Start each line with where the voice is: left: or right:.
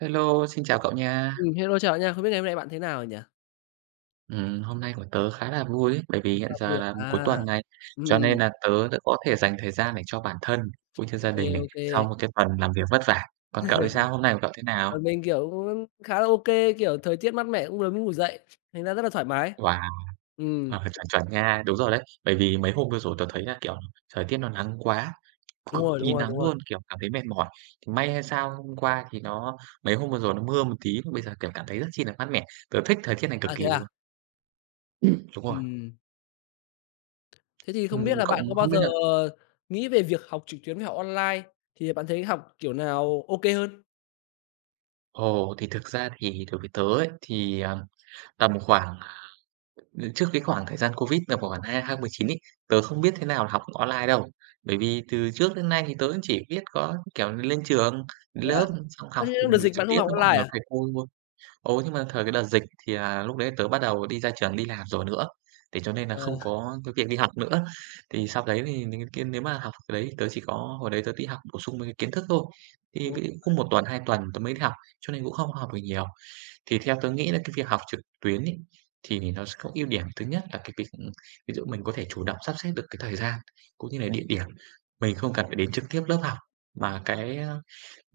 right: Hello, xin chào cậu nha.
left: Hello, chào bạn nha. Không biết ngày hôm nay bạn thế nào rồi nhỉ?
right: Hôm nay của tớ khá là vui ấy, bởi vì hiện
left: À, vui
right: giờ
left: ạ?
right: là cuối
left: À,
right: tuần này, cho
left: ừm,
right: nên là tớ đã có thể dành thời gian để cho bản thân cũng như
left: ô
right: gia
left: kê,
right: đình này,
left: ô kê.
right: sau một cái tuần làm việc vất vả. Còn cậu thì sao? Hôm nay của cậu thế nào?
left: Còn mình, kiểu, cũng khá là ô kê, kiểu, thời tiết mát mẻ cũng vừa mới ngủ dậy, thành ra rất là thoải mái.
right: Wow,
left: Ừm,
right: chuẩn chuẩn nha, đúng rồi đấy. Bởi vì mấy hôm vừa rồi tớ thấy là, kiểu, thời tiết nó nắng quá,
left: đúng
right: cực
left: rồi, đúng
right: kỳ
left: rồi,
right: nắng
left: đúng rồi.
right: luôn, kiểu, cảm thấy mệt mỏi. Thì may hay sao hôm qua thì nó mấy hôm vừa rồi nó mưa một tí, bây giờ, kiểu, cảm thấy rất chi là mát mẻ. Tớ thích thời tiết này cực
left: À, thế
right: kỳ
left: à?
right: luôn. Đúng rồi.
left: Ừm. Thế thì không biết là
right: Cậu
left: bạn có bao
right: không
left: giờ
right: biết.
left: nghĩ về việc học trực tuyến với học online, thì bạn thấy học kiểu nào ô kê hơn?
right: Ồ, thì thực ra thì đối với tớ ấy, tầm khoảng ừ, trước cái khoảng thời gian Covid là khoảng 2019 ấy, tớ không biết thế nào là học online đâu. Bởi vì từ trước đến nay thì tớ cũng chỉ biết có, kiểu, lên trường, đến
left: Thế à?
right: lớp, xong
left: Ơ, thế trong đợt dịch
right: trực
left: bạn không
right: tiếp
left: học
right: với mọi
left: online
right: người,
left: à?
right: thầy cô thôi. Ồ, nhưng mà thời cái đợt dịch thì là lúc đấy tớ bắt đầu đi ra trường đi làm rồi nữa, thế cho nên là
left: Ờ,
right: không có cái việc đi học nữa. Thì sau đấy thì những cái nếu mà học cái đấy tớ chỉ có hồi đấy tớ đi học bổ sung mấy cái kiến thức thôi, thì ví dụ cũng một tuần, 2 tuần tớ mới đi học, cho nên cũng không học được nhiều. Thì theo tớ nghĩ là cái việc học trực tuyến ấy, thì nó sẽ có ưu điểm thứ nhất là cái việc, ví dụ mình có thể chủ động sắp xếp được cái thời gian cũng như là địa điểm. Mình không cần phải đến trực tiếp lớp học, mà cái, ờ,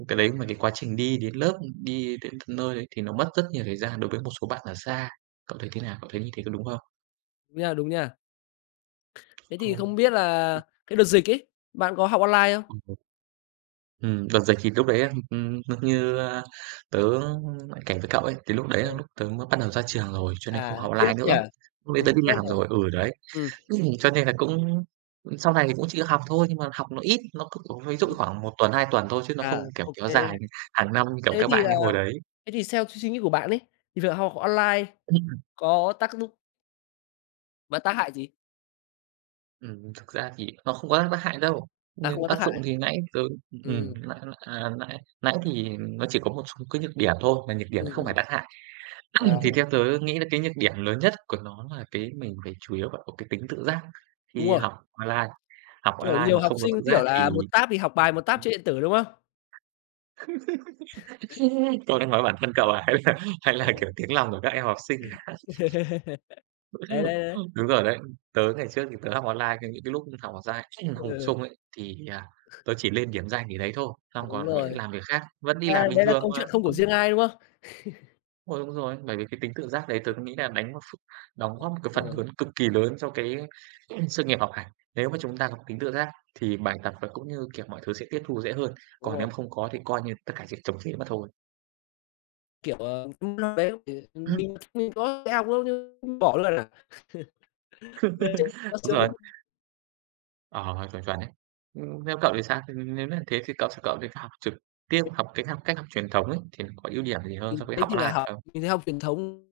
right: cái đấy mà cái quá trình đi đến lớp, đi đến tận nơi đấy thì nó mất rất nhiều thời gian đối với một số bạn ở xa. Cậu thấy thế nào? Cậu thấy như thế có đúng không?
left: đúng nha, đúng nha. Thế thì
right: Ồ.
left: không biết là cái đợt dịch ấy, bạn có học online không?
right: Ừm, đợt dịch thì lúc đấy, như, a, tớ lại kể với cậu ấy, thì lúc đấy
left: Ờ,
right: là lúc tớ mới bắt đầu ra trường rồi, cho nên
left: à,
right: không học
left: tiếc
right: online
left: nhỉ?
right: nữa. Lúc đấy tớ đi
left: Tiếc
right: làm
left: nhỉ?
right: rồi, ừ, đấy.
left: Ừm.
right: Cho nên là cũng sau này thì cũng chỉ học thôi, nhưng mà học nó ít, ví dụ
left: Ừm,
right: khoảng một tuần, 2 tuần thôi chứ nó không,
left: à,
right: kiểu,
left: ô
right: kéo
left: kê.
right: dài hàng năm như, kiểu,
left: Thế
right: các
left: thì
right: bạn
left: là
right: cái hồi đấy.
left: thế thì theo suy nghĩ của bạn ấy, thì việc học online
right: Ừm,
left: có tác dụng và tác hại gì?
right: thực ra thì nó không có tác hại đâu,
left: À, không
right: nhưng
left: có tác
right: tác
left: hại à?
right: dụng thì nãy tớ
left: Ừm,
right: nãy à, nãy nãy thì nó chỉ có một số cái nhược điểm thôi, mà nhược điểm nó
left: ừm,
right: không phải
left: ừm,
right: tác hại.
left: à,
right: Thì theo tớ nghĩ là cái nhược điểm lớn nhất của nó là cái mình phải chủ yếu phải có cái tính tự giác.
left: đúng rồi,
right: Học online, học
left: kiểu,
right: online
left: nhiều
right: mà
left: học
right: không có
left: sinh,
right: tự
left: kiểu
right: giác thì...
left: là, một tab thì học bài, một tab chơi điện tử, đúng không?
right: Cậu đang nói bản thân cậu à? Hay là, kiểu, tiếng lòng của các em học sinh?
left: Đấy, đấy, đấy,
right: Đúng rồi đấy, tớ ngày trước thì tớ học online, cái những cái lúc học online học bổ
left: ừ,
right: sung ấy, tớ chỉ lên điểm danh để đấy thôi, xong
left: đúng
right: còn lại
left: rồi,
right: làm việc khác, vẫn đi
left: a,
right: làm bình
left: đấy là
right: thường
left: câu
right: mà,
left: chuyện không của
right: cũng...
left: riêng ai, đúng không?
right: Ôi, đúng rồi, bởi vì cái tính tự giác đấy tớ nghĩ là đánh một ph đóng góp một cái
left: Đúng
right: phần
left: rồi,
right: lớn cực kỳ lớn cho cái sự nghiệp học hành. Nếu mà chúng ta có tính tự giác thì bài tập và cũng như, kiểu, mọi thứ sẽ tiếp thu dễ hơn,
left: đúng
right: còn
left: rồi,
right: nếu mà không có thì coi như tất cả chỉ trồng phí mà thôi.
left: kiểu, ờ, đấy thì mình mình có đi học đâu nhưng bỏ luôn à.
right: Đúng rồi. Ờ, chuẩn, chuẩn đấy. Theo cậu thì sao? Thì nếu là thế thì cậu thấy học trực tiếp, học cái học cách học truyền thống ấy, thì nó có ưu điểm gì hơn
left: Mình
right: so với học
left: thì là
right: online
left: học
right: không?
left: mình thấy học truyền thống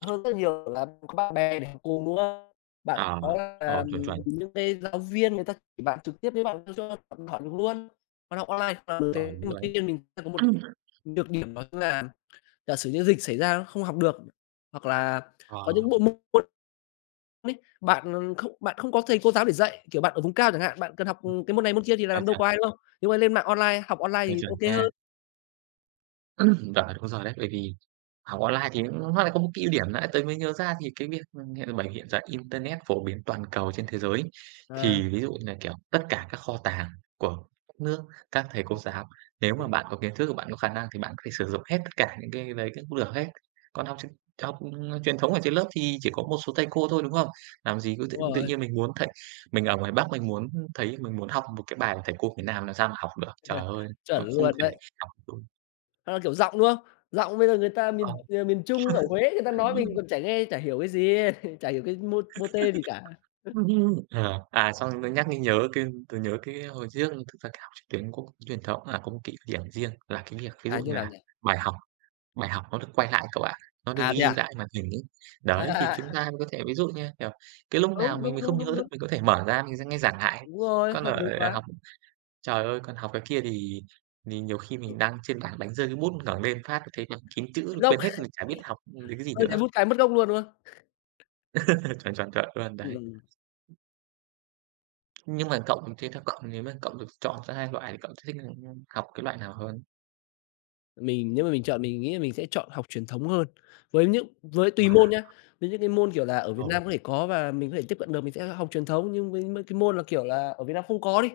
left: hơn rất nhiều là bạn có bạn bè để học cùng, đúng không? Bạn
right: Ờ,
left: có là
right: chuẩn, chuẩn.
left: những cái giáo viên người ta chỉ bạn trực tiếp với bạn cho bạn hỏi được luôn, còn học online là được
right: Ờ,
left: thế.
right: đúng
left: Nhưng mà
right: rồi đấy.
left: tuy nhiên mình sẽ có một nhược điểm đó chính là giả sử như dịch xảy ra không học được, hoặc là
right: Ờ,
left: có những bộ môn ấy, bạn, ờ, không bạn không có thầy cô giáo để dạy, kiểu, bạn ở vùng cao chẳng hạn, bạn cần học
right: ừm,
left: cái môn này môn kia thì
right: chuẩn,
left: làm đâu
right: chuẩn,
left: có ai, đúng không? Nhưng mà lên mạng online, học online
right: chuẩn,
left: thì
right: chuẩn
left: ok
right: nha.
left: hơn.
right: Chuẩn, đúng rồi đấy, bởi vì... Học online thì nó lại có một cái ưu điểm nãy tớ mới nhớ ra thì cái việc, hiện giờ internet phổ biến toàn cầu trên thế giới, ấy,
left: À,
right: thì ví dụ như là, kiểu, tất cả các kho tàng của các nước, các thầy cô giáo, nếu mà bạn có kiến thức và bạn có khả năng thì bạn có thể sử dụng hết tất cả những cái đấy cũng được hết. Còn học truyền thống ở trên lớp thì chỉ có một số thầy cô thôi, đúng không? Làm gì cứ tự
left: đúng
right: tự
left: rồi,
right: nhiên mình muốn thầy mình ở ngoài Bắc mình muốn học một cái bài của thầy cô miền Nam làm sao mà học được, trời ơi,
left: chuẩn
right: nó không
left: luôn
right: thể
left: đấy.
right: học đúng...
left: Hoặc là, kiểu, giọng, đúng không? Giọng bây giờ người ta miền,
right: Ờ.
left: ờ, miền Trung ở Huế người ta nói mình còn chả nghe chả hiểu cái gì, chả hiểu cái mô mô tê gì cả.
right: Ừm. Xong nó nhắc mới nhớ cái tớ nhớ cái hồi trước thực ra cái học trực tuyến có truyền thống là có một cái ưu điểm riêng là cái việc ví
left: À,
right: dụ
left: như
right: như
left: nào
right: là
left: nhỉ?
right: bài học bài học nó được quay lại cậu ạ, nó được
left: À, thế
right: ghi
left: à?
right: lại màn hình ấy.
left: À,
right: Đấy, thì
left: à, à,
right: chúng ta có thể ví dụ như, kiểu, cái lúc nào
left: đúng,
right: mình
left: đúng,
right: mình
left: đúng,
right: không nhớ
left: đúng,
right: được
left: đúng.
right: mình có thể mở ra mình sẽ nghe giảng lại.
left: Đúng rồi,
right: Còn
left: hợp
right: ở
left: lý
right: à,
left: quá.
right: học Trời ơi, còn học cái kia thì nhiều khi mình đang trên bảng đánh rơi cái bút ngẩng lên phát thấy bảng kín
left: Mất
right: chữ,
left: gốc,
right: quên hết, mình chả biết học đến cái gì
left: hơi cái
right: nữa.
left: vút cái mất gốc luôn, đúng không?
right: Chuẩn, chuẩn, chuẩn luôn, đấy.
left: Ừm.
right: Nhưng mà cậu thế theo cậu nếu mà cậu được chọn giữa hai loại thì cậu sẽ thích học cái loại nào hơn?
left: Mình nếu mà mình chọn mình nghĩ là mình sẽ chọn học truyền thống hơn. Với tùy môn
right: Wow,
left: nhá, với những cái môn, kiểu là, ở Việt
right: ồ,
left: Nam có thể có và mình có thể tiếp cận được, mình sẽ học truyền thống, nhưng với mấy cái môn là, kiểu là, ở Việt Nam không có đi,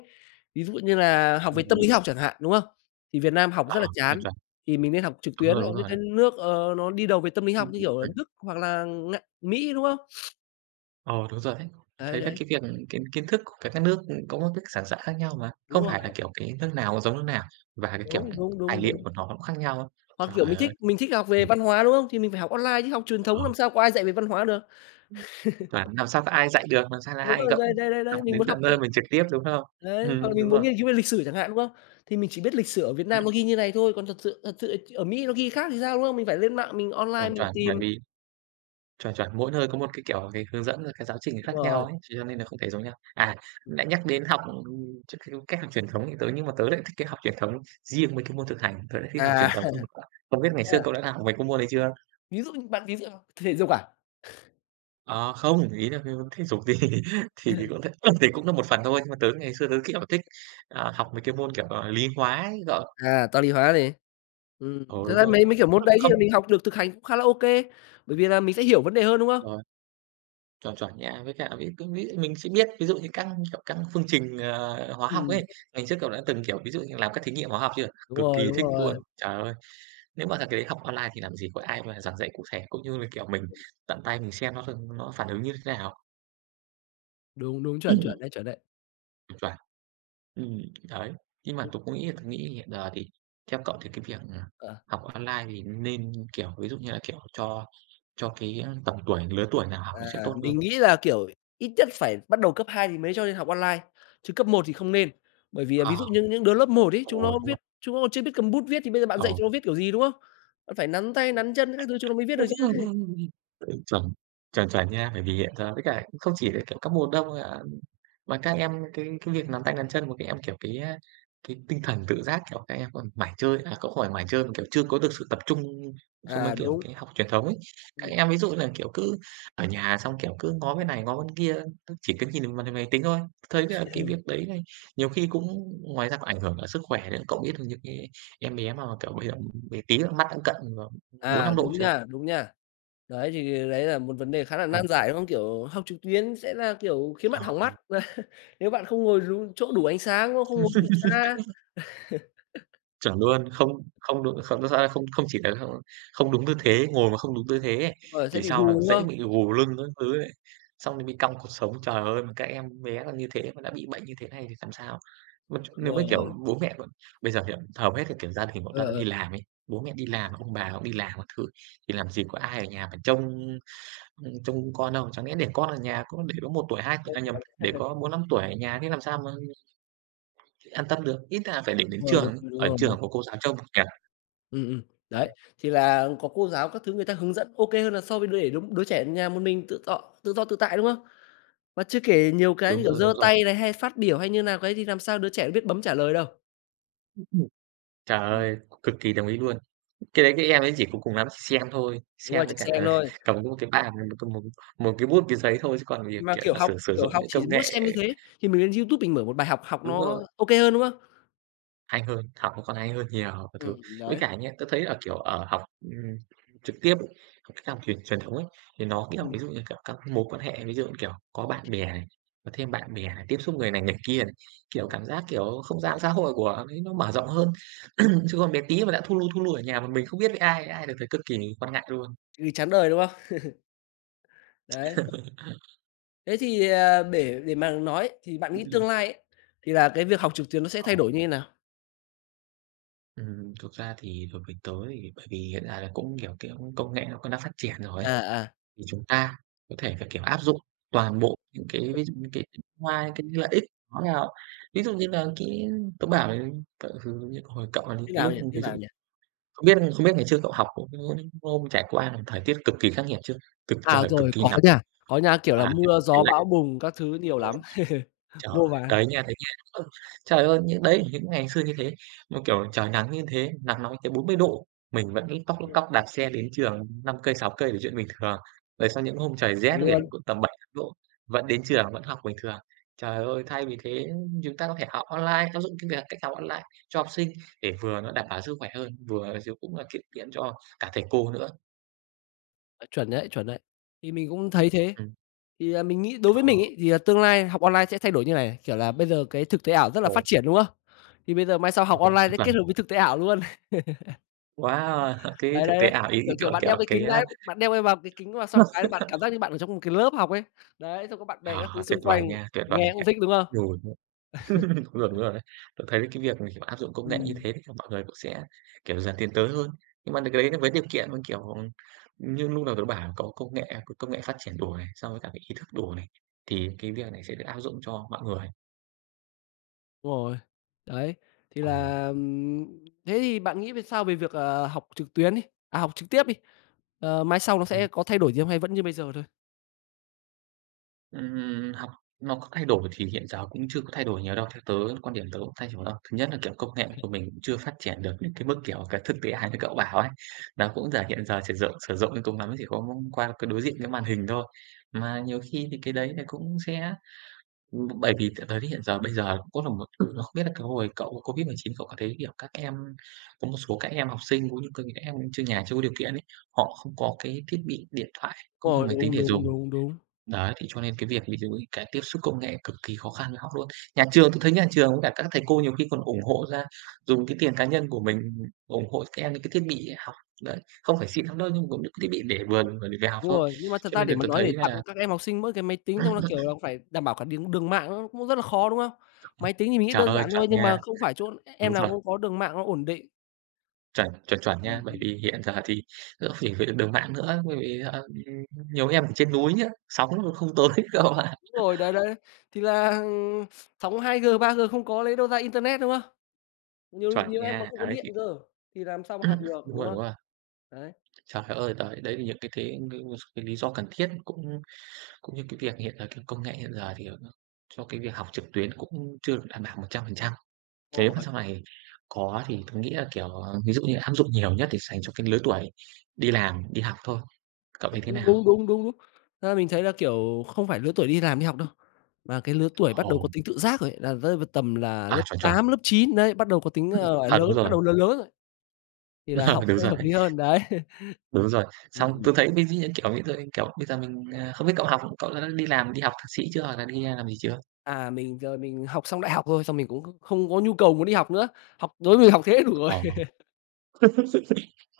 left: ví dụ như là học về
right: đồng
left: tâm lý
right: ý.
left: học chẳng hạn, đúng không? Thì Việt Nam học
right: Ờ,
left: rất là
right: tuyệt
left: chán,
right: vời,
left: thì mình nên học trực tuyến,
right: đúng
left: học những
right: rồi
left: cái
right: đấy.
left: nước, ờ, nó đi đầu về tâm lý học như
right: Đúng
left: kiểu là
right: rồi.
left: Đức hoặc là Nga Mỹ, đúng không?
right: Ờ, đúng rồi đấy.
left: Đấy,
right: Thấy là
left: đấy,
right: cái việc kiến kiến thức của các cái nước có một cái sản xạ khác nhau mà,
left: đúng
right: không
left: rồi,
right: phải là, kiểu, cái nước nào giống nước nào và cái, kiểu,
left: đúng, đúng, đúng,
right: tài liệu
left: đúng.
right: của nó cũng khác nhau ấy.
left: Hoặc, kiểu,
right: Trời
left: mình thích
right: ơi,
left: mình thích học về
right: Ừm,
left: văn hóa, đúng không? Thì mình phải học online chứ học truyền thống
right: ờ.
left: làm sao có ai dạy về văn hóa được.
right: toàn làm sao có ai dạy được, làm sao là
left: Đúng
right: ai
left: rồi, đây đây đây đấy,
right: học
left: mình
right: đến
left: muốn học
right: tận nơi mình trực tiếp, đúng không?
left: đấy, hoặc là mình
right: Đúng
left: muốn
right: rồi,
left: nghiên cứu về lịch sử chẳng hạn, đúng không? Thì mình chỉ biết lịch sử ở Việt
right: ừm,
left: Nam nó ghi như này thôi, còn thật sự ở Mỹ nó ghi khác thì sao, đúng không? Mình phải lên mạng mình online
right: chuẩn,
left: mình
right: chuẩn,
left: tìm
right: bởi vì... Chuẩn, chuẩn, mỗi nơi có một cái, kiểu, cái hướng dẫn rồi cái giáo trình
left: đúng
right: khác nhau
left: rồi.
right: ấy, cho nên là không thể giống nhau. À, nãy nhắc đến học, ch cái cách học truyền thống thì tớ nhưng mà tớ lại thích cái học truyền thống riêng mấy cái môn thực hành, tớ lại thích học
left: À,
right: truyền thống hơn. Không biết ngày xưa
left: à,
right: cậu đã học mấy cái môn đấy chưa?
left: ví dụ thể dục à?
right: Ờ, không, ý là cái môn thể dục thì thì thì cũng th thì cũng là một phần thôi, nhưng mà tớ ngày xưa tớ, kiểu, thích, học mấy cái môn, lý hóa ấy cậu.
left: À, toán lý hóa này.
right: Ừ,
left: Thật
right: đúng
left: ra
right: rồi đấy.
left: mấy mấy kiểu môn đấy thì
right: Không
left: mình học được thực hành cũng khá là ok bởi vì là mình sẽ hiểu vấn đề hơn, đúng không?
right: ờ. Chuẩn, chuẩn nhá. Với cả biết mình sẽ biết, ví dụ như các, kiểu, các phương trình, hóa học
left: Ừm,
right: ấy, ngày trước, cậu đã từng, kiểu, ví dụ như làm các thí nghiệm hóa học chưa,
left: đúng
right: cực
left: rồi,
right: kỳ
left: đúng
right: thích luôn.
left: rồi.
right: Trời ơi, nếu mà là cái đấy học online thì làm gì có ai mà giảng dạy cụ thể, cũng như là, kiểu, mình tận tay mình xem nó phản ứng như thế nào.
left: Đúng, đúng, chuẩn, chuẩn đấy, chuẩn đấy.
right: Chuẩn. Đấy, nhưng mà
left: Đúng,
right: tôi nghĩ hiện giờ thì theo cậu thì cái việc,
left: ờ.
right: học online thì nên, kiểu, ví dụ như là, kiểu, cho cái, tầm tuổi, lứa tuổi nào học
left: À,
right: thì sẽ tốt hơn.
left: mình nghĩ là, kiểu, ít nhất phải bắt đầu cấp 2 thì mới cho lên học online, chứ cấp một thì không nên. Bởi vì là ví dụ
right: à
left: như những đứa lớp một ấy, chúng nó
right: Ồ, đúng rồi.
left: viết chúng nó còn chưa biết cầm bút viết thì bây giờ bạn
right: Ờ.
left: dạy chúng nó viết kiểu gì, đúng không? Bạn phải nắn tay, nắn chân các thứ chúng nó mới viết được
right: Ừm,
left: chứ.
right: ừm. Ừ, chuẩn, chuẩn nha, bởi vì hiện giờ với cả không chỉ là, kiểu, các mùa đông ạ, mà các em cái việc nắm tay nắm chân của các em, cái tinh thần tự giác, kiểu, các em còn mải chơi à, cũng không phải mải chơi mà, kiểu, chưa có được sự tập trung so với,
left: À,
right: kiểu,
left: đúng,
right: cái học truyền thống ấy. Các
left: ừm,
right: em ví dụ như là, kiểu, cứ ở nhà xong, kiểu, cứ ngó bên này ngó bên kia, cứ chỉ có nhìn vào màn hình máy tính thôi. Thấy là cái việc đấy này nhiều khi cũng ngoài ra còn ảnh hưởng cả sức khỏe nữa, cậu biết là những cái em bé mà, kiểu, bây giờ bé tí nữa mắt đã cận vào
left: à,
right: 4-5 độ
left: đúng
right: chưa?
left: nha, đúng nha. Đấy, thì đấy là một vấn đề khá là nan giải, đúng không? Kiểu, học trực tuyến sẽ là, kiểu, khiến bạn
right: Ờ,
left: hỏng mắt. Nếu bạn không ngồi đúng chỗ đủ ánh sáng, đúng không? Không ngồi đủ xa,
right: chuẩn luôn, không không đúng không thật ra là không không chỉ là không không đúng tư thế, ngồi mà không đúng tư thế ấy,
left: ờ, sẽ
right: thì
left: bị
right: sau là
left: gù, đúng
right: dễ
left: không?
right: bị gù lưng các thứ ấy, xong thì bị cong cột sống. Trời ơi, mà các em bé còn như thế mà đã bị bệnh như thế này thì làm sao? Mà
left: Đúng
right: nếu mà, kiểu,
left: rồi,
right: bố mẹ còn bây giờ hiện hầu hết là, kiểu, gia đình cũng
left: ờ, ờ,
right: đang
left: ờ,
right: đi làm ấy, bố mẹ đi làm, ông bà cũng đi làm các thứ, thì làm gì có ai ở nhà mà trông, trông con đâu. Chẳng lẽ để con ở nhà có để có một tuổi, 2 tuổi à, nhầm, để có 4 5 tuổi ở nhà thế làm sao mà an tâm được, ít ra phải để đến
left: đúng rồi, đúng
right: trường,
left: rồi, đúng
right: ở
left: rồi.
right: trường có cô giáo trông nhỉ?
left: Ừm, ừm,
right: Đấy.
left: đấy, thì là có cô giáo các thứ người ta hướng dẫn OK hơn là so với đứa để đứa đứa trẻ ở nhà một mình tự tọ tự do tự tại, đúng không? Mà chưa kể nhiều cái như
right: Đúng
left: kiểu
right: rồi, đúng
left: giơ
right: rồi.
left: tay này, hay phát biểu, hay như nào cái thì làm sao đứa trẻ nó biết bấm trả lời đâu.
right: Ừm, trời
left: Ừm.
right: ơi, cực kỳ đồng ý luôn. Cái đấy cái em ấy chỉ có cùng lắm xem thôi,
left: Đúng
right: xem
left: rồi, chỉ
right: với cả
left: xem thôi,
right: cầm có một cái bàn, một cái bút, cái giấy thôi, chứ còn việc,
left: mà,
right: kiểu, giả sử sử
left: kiểu,
right: dụng
left: học
right: những
left: chỉ
right: công nghệ
left: muốn xem như thế thì mình lên YouTube mình mở một bài học, học
right: đúng
left: nó
right: rồi.
left: OK hơn, đúng không?
right: Hay hơn, học nó còn hay hơn nhiều các thứ. Với
left: Đấy,
right: cả nhá, tớ thấy là, kiểu, ở học, trực tiếp ấy, học cách học truyền truyền thống ấy, thì nó, kiểu,
left: ừm,
right: ví dụ như, kiểu, các mối quan hệ, ví dụ như, kiểu, có bạn bè này, có thêm bạn bè này, tiếp xúc người này người kia này, kiểu, cảm giác, kiểu, không gian xã hội của ấy nó mở rộng hơn. Chứ còn bé tí mà đã thu lu ở nhà một mình không biết với ai, ai được thấy cực kỳ quan ngại luôn.
left: thì chán đời, đúng không? Đấy, thế thì, à, để mà nói thì bạn nghĩ
right: Ừm.
left: tương lai ấy, thì là cái việc học trực tuyến nó sẽ
right: Ờ.
left: thay đổi như thế nào?
right: Thực ra thì đối với tớ thì bởi vì hiện tại là cũng, kiểu, cái công nghệ nó cũng đã phát triển rồi ấy.
left: À, à,
right: Thì chúng ta có thể là, kiểu, áp dụng toàn bộ những cái ví dụ như cái hoa cái lợi ích nó vào. Ví dụ như là cái tớ bảo là cậu thử hồi cậu là những
left: như
right: cái
left: nào
right: lúc
left: nhỉ? Thế
right: ví dụ
left: nào nhỉ?
right: không biết ngày trước cậu học có những hôm trải qua là thời tiết cực kỳ khắc nghiệt chưa? Cực
left: À,
right: trời, cực
left: rồi,
right: kỳ nắng
left: có nha, kiểu
right: và,
left: là,
right: kiểu,
left: mưa
right: cực kỳ
left: gió
right: lạnh.
left: bão bùng các thứ nhiều lắm,
right: Trời,
left: vô vàn,
right: đấy nha, đấy nha. Trời ơi, những đấy, những ngày xưa như thế, nó, kiểu, trời nắng như thế, nắng nóng tới 40 độ, mình vẫn lít tóp đạp xe đến trường 5 cây, 6 cây là chuyện bình thường. Rồi sau những hôm trời
left: chuẩn
right: rét biển
left: luôn,
right: cũng tầm 7 8 độ, vẫn đến trường, vẫn học bình thường. Trời ơi, thay vì thế chúng ta có thể học online, áp dụng cái việc cách học online cho học sinh để vừa nó đảm bảo sức khỏe hơn, vừa chứ cũng là tiết kiệm cho cả thầy cô nữa.
left: ờ, chuẩn đấy, chuẩn đấy. Thì mình cũng thấy
right: Ừm.
left: thế,
right: Ừm,
left: thì, à, mình nghĩ đối
right: ồ,
left: với mình ấy, thì, à, tương lai học online sẽ thay đổi như này, kiểu là, bây giờ cái thực tế ảo rất là phát
right: ồ,
left: triển, đúng không? Thì bây giờ mai sau
right: ờ,
left: học online
right: chuẩn
left: sẽ kết
right: chuẩn.
left: hợp với thực tế ảo luôn.
right: Quá cái
left: Đấy,
right: thực
left: đấy,
right: tế
left: đấy,
right: ảo, ý
left: kiểu,
right: ý,
left: kiểu,
right: kiểu,
left: bạn
right: kiểu,
left: đeo cái
right: cái,
left: kính
right: a.
left: cái, bạn đeo cái vào cái kính vào xong cái bạn cảm giác như bạn ở trong một cái lớp học ấy. Đấy, xong có bạn bè
right: À,
left: các thứ xung
right: tuyệt vời
left: quanh,
right: nha, tuyệt vời
left: nghe cũng
right: nha.
left: thích, đúng không?
right: Rồi, đúng rồi đấy. Tớ thấy cái việc mà, kiểu, áp dụng công nghệ như
left: Ừm.
right: thế thì mọi người cũng sẽ, kiểu, dần tiến tới hơn. Nhưng mà được cái đấy nó với điều kiện, như kiểu, như lúc đầu tớ bảo có công nghệ phát triển đủ này, xong với cả cái ý thức đủ này, thì cái việc này sẽ được áp dụng cho mọi người.
left: Đúng rồi. Đấy, thì
right: Ồ.
left: là, thế thì bạn nghĩ về sao về việc, ờ, học trực tuyến đi, à, học trực tiếp đi, ờ, mai sau nó
right: Ừm.
left: sẽ có thay đổi gì không hay vẫn như bây giờ thôi?
right: Học nó có thay đổi thì hiện giờ cũng chưa có thay đổi nhiều đâu, theo tớ quan điểm tớ cũng thay đổi đâu. Thứ nhất là, kiểu, công nghệ của mình cũng chưa phát triển được đến cái mức, kiểu, cái thực tế ảo như cậu bảo ấy. Nó cũng giờ hiện giờ sử dụng đến cùng lắm chỉ có qua cái đối diện cái màn hình thôi, mà nhiều khi thì cái đấy là cũng sẽ bởi vì tới hiện giờ bây giờ cũng có là một ừ, nó không biết là cái hồi cậu có COVID-19 cậu có thấy, kiểu, các em có một số các em học sinh cũng như các em chưa nhà chưa có điều kiện ấy, họ không có cái thiết bị điện thoại
left: Đúng
right: cũng như là
left: rồi,
right: máy tính
left: đúng,
right: để
left: đúng,
right: dùng.
left: đúng, đúng.
right: Đấy, thì cho nên cái việc ví dụ như cái tiếp xúc công nghệ cực kỳ khó khăn với học luôn. Nhà trường tôi thấy nhà trường với cả các thầy cô nhiều khi còn ủng hộ ra, dùng cái tiền cá nhân của mình ủng hộ các em những cái thiết bị học đấy, không phải xịn lắm đâu, nhưng cũng những cái thiết bị để vườn và để về học
left: Đúng
right: thôi.
left: rồi, nhưng mà thật
right: Cho
left: ra
right: nên
left: để
right: là
left: mà
right: tôi
left: nói để
right: thấy
left: tặng
right: là
left: các em học sinh mỗi cái máy tính xong là, kiểu là, phải đảm bảo cả đường đường mạng nó cũng rất là khó, đúng không? Máy tính thì mình nghĩ
right: trời
left: đơn
right: ơi,
left: giản
right: chuẩn
left: thôi nhưng
right: nha,
left: mà không phải chỗ em
right: đúng
left: nào
right: rồi,
left: cũng có đường mạng nó ổn định.
right: chuẩn, chuẩn, chuẩn
left: Ừm,
right: nha. Bởi
left: ừm.
right: vì hiện giờ thì đỡ phải về đường mạng nữa, bởi vì, ờ, nhiều em ở trên núi nhá, sóng nó không tới cơ mà.
left: Đúng rồi, đấy, đấy, thì là, sóng 2G 3G không có lấy đâu ra internet, đúng không? Nhiều
right: Chuẩn
left: nhiều em còn
right: nha,
left: không có
right: đấy
left: điện
right: thì
left: giờ thì làm sao mà học được,
right: đúng
left: đúng
right: rồi, đúng
left: không?
right: rồi.
left: Đấy,
right: Trời ơi, đấy, đấy là những cái thế những cái lý do cần thiết cũng cũng như cái việc hiện giờ cái công nghệ hiện giờ thì cho cái việc học trực tuyến cũng chưa được đảm bảo 100%. Thế
left: đúng
right: mà
left: rồi,
right: sau này có thì tôi nghĩ là, kiểu, ví dụ như áp dụng nhiều nhất thì dành cho cái lứa tuổi đi làm, đi học thôi. Cậu thấy thế
left: đúng,
right: nào?
left: đúng, đúng, đúng, đúng. Thật ra mình thấy là, kiểu, không phải lứa tuổi đi làm đi học đâu, mà cái lứa tuổi bắt đầu có
right: Ồ,
left: tính tự giác rồi ấy, là rơi vào tầm là lớp
right: à, chuẩn, chuẩn.
left: 8 lớp 9 đấy, bắt đầu có tính, ờ, gọi là,
right: À,
left: lớn,
right: đúng
left: bắt
right: rồi,
left: đầu lớn lớn rồi, thì là học
right: ờ, đúng
left: sẽ
right: rồi
left: hợp
right: đấy,
left: lý hơn, đấy.
right: đúng rồi. Xong
left: Ừm.
right: tôi thấy ví dụ như, kiểu, bây giờ mình, à không biết cậu học cậu đã đi làm, đi học thạc sĩ chưa hoặc là đi làm gì chưa?
left: À, mình giờ mình học xong đại học rồi, xong mình cũng không có nhu cầu muốn đi học nữa, học đối với mình học thế đủ rồi.
right: Ờ.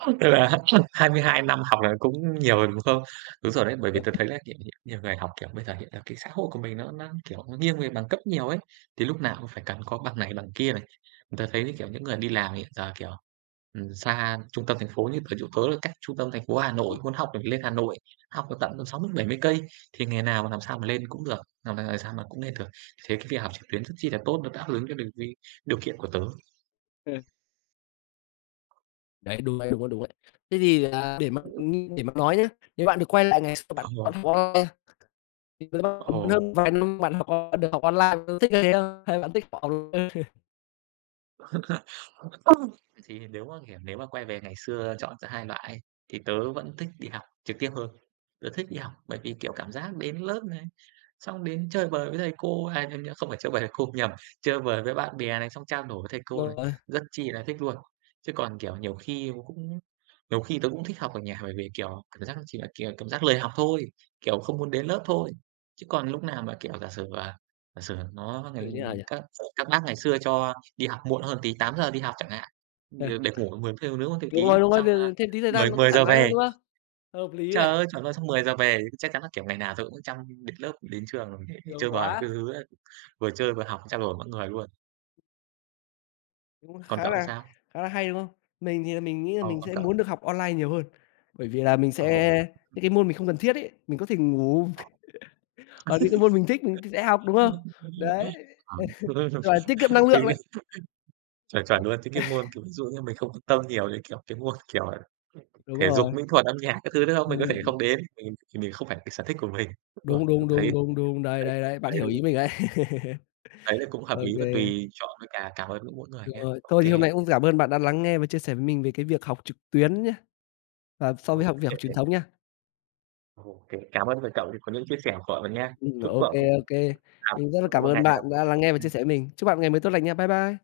right: Tức là 22 năm học là cũng nhiều rồi, đúng không? Đúng rồi đấy, bởi vì tớ thấy là, kiểu, nhiều nhiều người học, kiểu, bây giờ hiện là cái xã hội của mình nó, kiểu, nó nghiêng về bằng cấp nhiều ấy, thì lúc nào cũng phải cần có bằng này bằng kia này. Tớ thấy, như, kiểu, những người đi làm hiện giờ, kiểu, xa trung tâm thành phố như tớ chỗ tớ là cách trung tâm thành phố Hà Nội, muốn học được lên Hà Nội, học được tận 60 70 cây, thì nghề nào mà làm sao mà lên cũng được, làm là làm sao mà cũng lên được. Thế cái việc học trực tuyến rất chi là tốt, nó đáp ứng cho được cái điều kiện của tớ.
left: Ừ, đấy, đúng đấy, đúng đấy, đúng đấy. Thế thì là để mà nói nhá, nếu bạn được quay lại ngày xưa bạn
right: Ồ,
left: bạn học online
right: ồ.
left: hơn vài năm bạn học on được học online bạn thích cái thế không? Hay bạn thích học offline?
right: Thì nếu mà, kiểu, nếu mà quay về ngày xưa chọn giữa hai loại thì tớ vẫn thích đi học trực tiếp hơn. Tớ thích đi học bởi vì, kiểu, cảm giác đến lớp này, xong đến chơi bời với thầy cô, à, nhầm, nhầm, không phải chơi bời thầy cô, nhầm, chơi bời với bạn bè này, xong trao đổi với thầy cô
left: Đúng
right: này,
left: rồi,
right: rất chi là thích luôn. Chứ còn, kiểu, nhiều khi cũng nhiều khi tớ cũng thích học ở nhà bởi vì, kiểu, cảm giác chỉ là, kiểu, cảm giác lười học thôi, kiểu, không muốn đến lớp thôi. Chứ còn lúc nào mà, kiểu, giả sử, à, giả sử nó
left: kiểu
right: ngày
left: như nào nhỉ?
right: các các bác ngày xưa cho đi học muộn hơn tí, 8 giờ đi học chẳng hạn,
left: Ờ,
right: để ngủ 10 tiếng nướng thêm tí,
left: đúng rồi,
right: xong, a,
left: ừ, thêm tí thời gian
right: mười
left: nó cũng
right: mười
left: thoải
right: giờ
left: mái hơn,
right: về.
left: đúng không? Hợp lý
right: Trời
left: này,
right: ơi, chuẩn luôn, xong mười giờ về chắc chắn là, kiểu, ngày nào tôi cũng chăm đến lớp, đến trường để
left: sướng
right: chơi bời
left: quá!
right: các thứ ấy, vừa chơi vừa học, trao đổi mọi người luôn.
left: Cũng
right: Còn
left: khá
right: cậu thì
left: là
right: sao?
left: khá là hay, đúng không? Mình thì là mình nghĩ là
right: Ờ,
left: mình
right: còn
left: sẽ
right: cậu?
left: muốn được học online nhiều hơn, bởi vì là mình
right: Ồ.
left: sẽ những cái môn mình không cần thiết ấy, mình có thể ngủ,
right: Ờ.
left: còn những cái môn mình thích mình thì sẽ học, đúng không? Đấy, gọi là tiết kiệm năng
right: Cái
left: lượng đấy.
right: chuẩn, chuẩn luôn, những cái môn, kiểu, ví dụ như mình không quan tâm nhiều đến, kiểu, cái môn, kiểu,
left: Đúng
right: thể
left: rồi,
right: dục, mỹ thuật, âm nhạc các thứ nữa không? Mình có thể
left: ừm,
right: không đến, mình thì mình không phải cái sở thích của mình. Đúng rồi,
left: đúng,
right: tớ
left: đúng, đúng,
right: thấy
left: đúng, đúng, đấy,
right: thấy
left: đấy, đấy, bạn
right: thấy
left: hiểu ý mình đấy.
right: đấy là cũng
left: Ô
right: hợp lý và
left: kê.
right: tùy chọn với cả cảm ơn mỗi mỗi người
left: Đúng
right: nhá.
left: rồi. Thôi thì
right: OK,
left: hôm nay cũng cảm ơn bạn đã lắng nghe và chia sẻ với mình về cái việc học trực tuyến nhá, và so với học
right: OK,
left: việc học truyền
right: ô.
left: thống nhá.
right: Cảm ơn về cậu thì có những chia sẻ của cậu nha. Chúc
left: Ô
right: cậu
left: kê,
right: có
left: ô kê. Mình rất là
right: một một
left: cảm
right: một
left: ơn
right: ngày thật là
left: bạn đã
right: vui
left: lắng nghe và chia
right: vẻ.
left: sẻ với mình. Chúc bạn ngày mới tốt lành nha. Bye bye.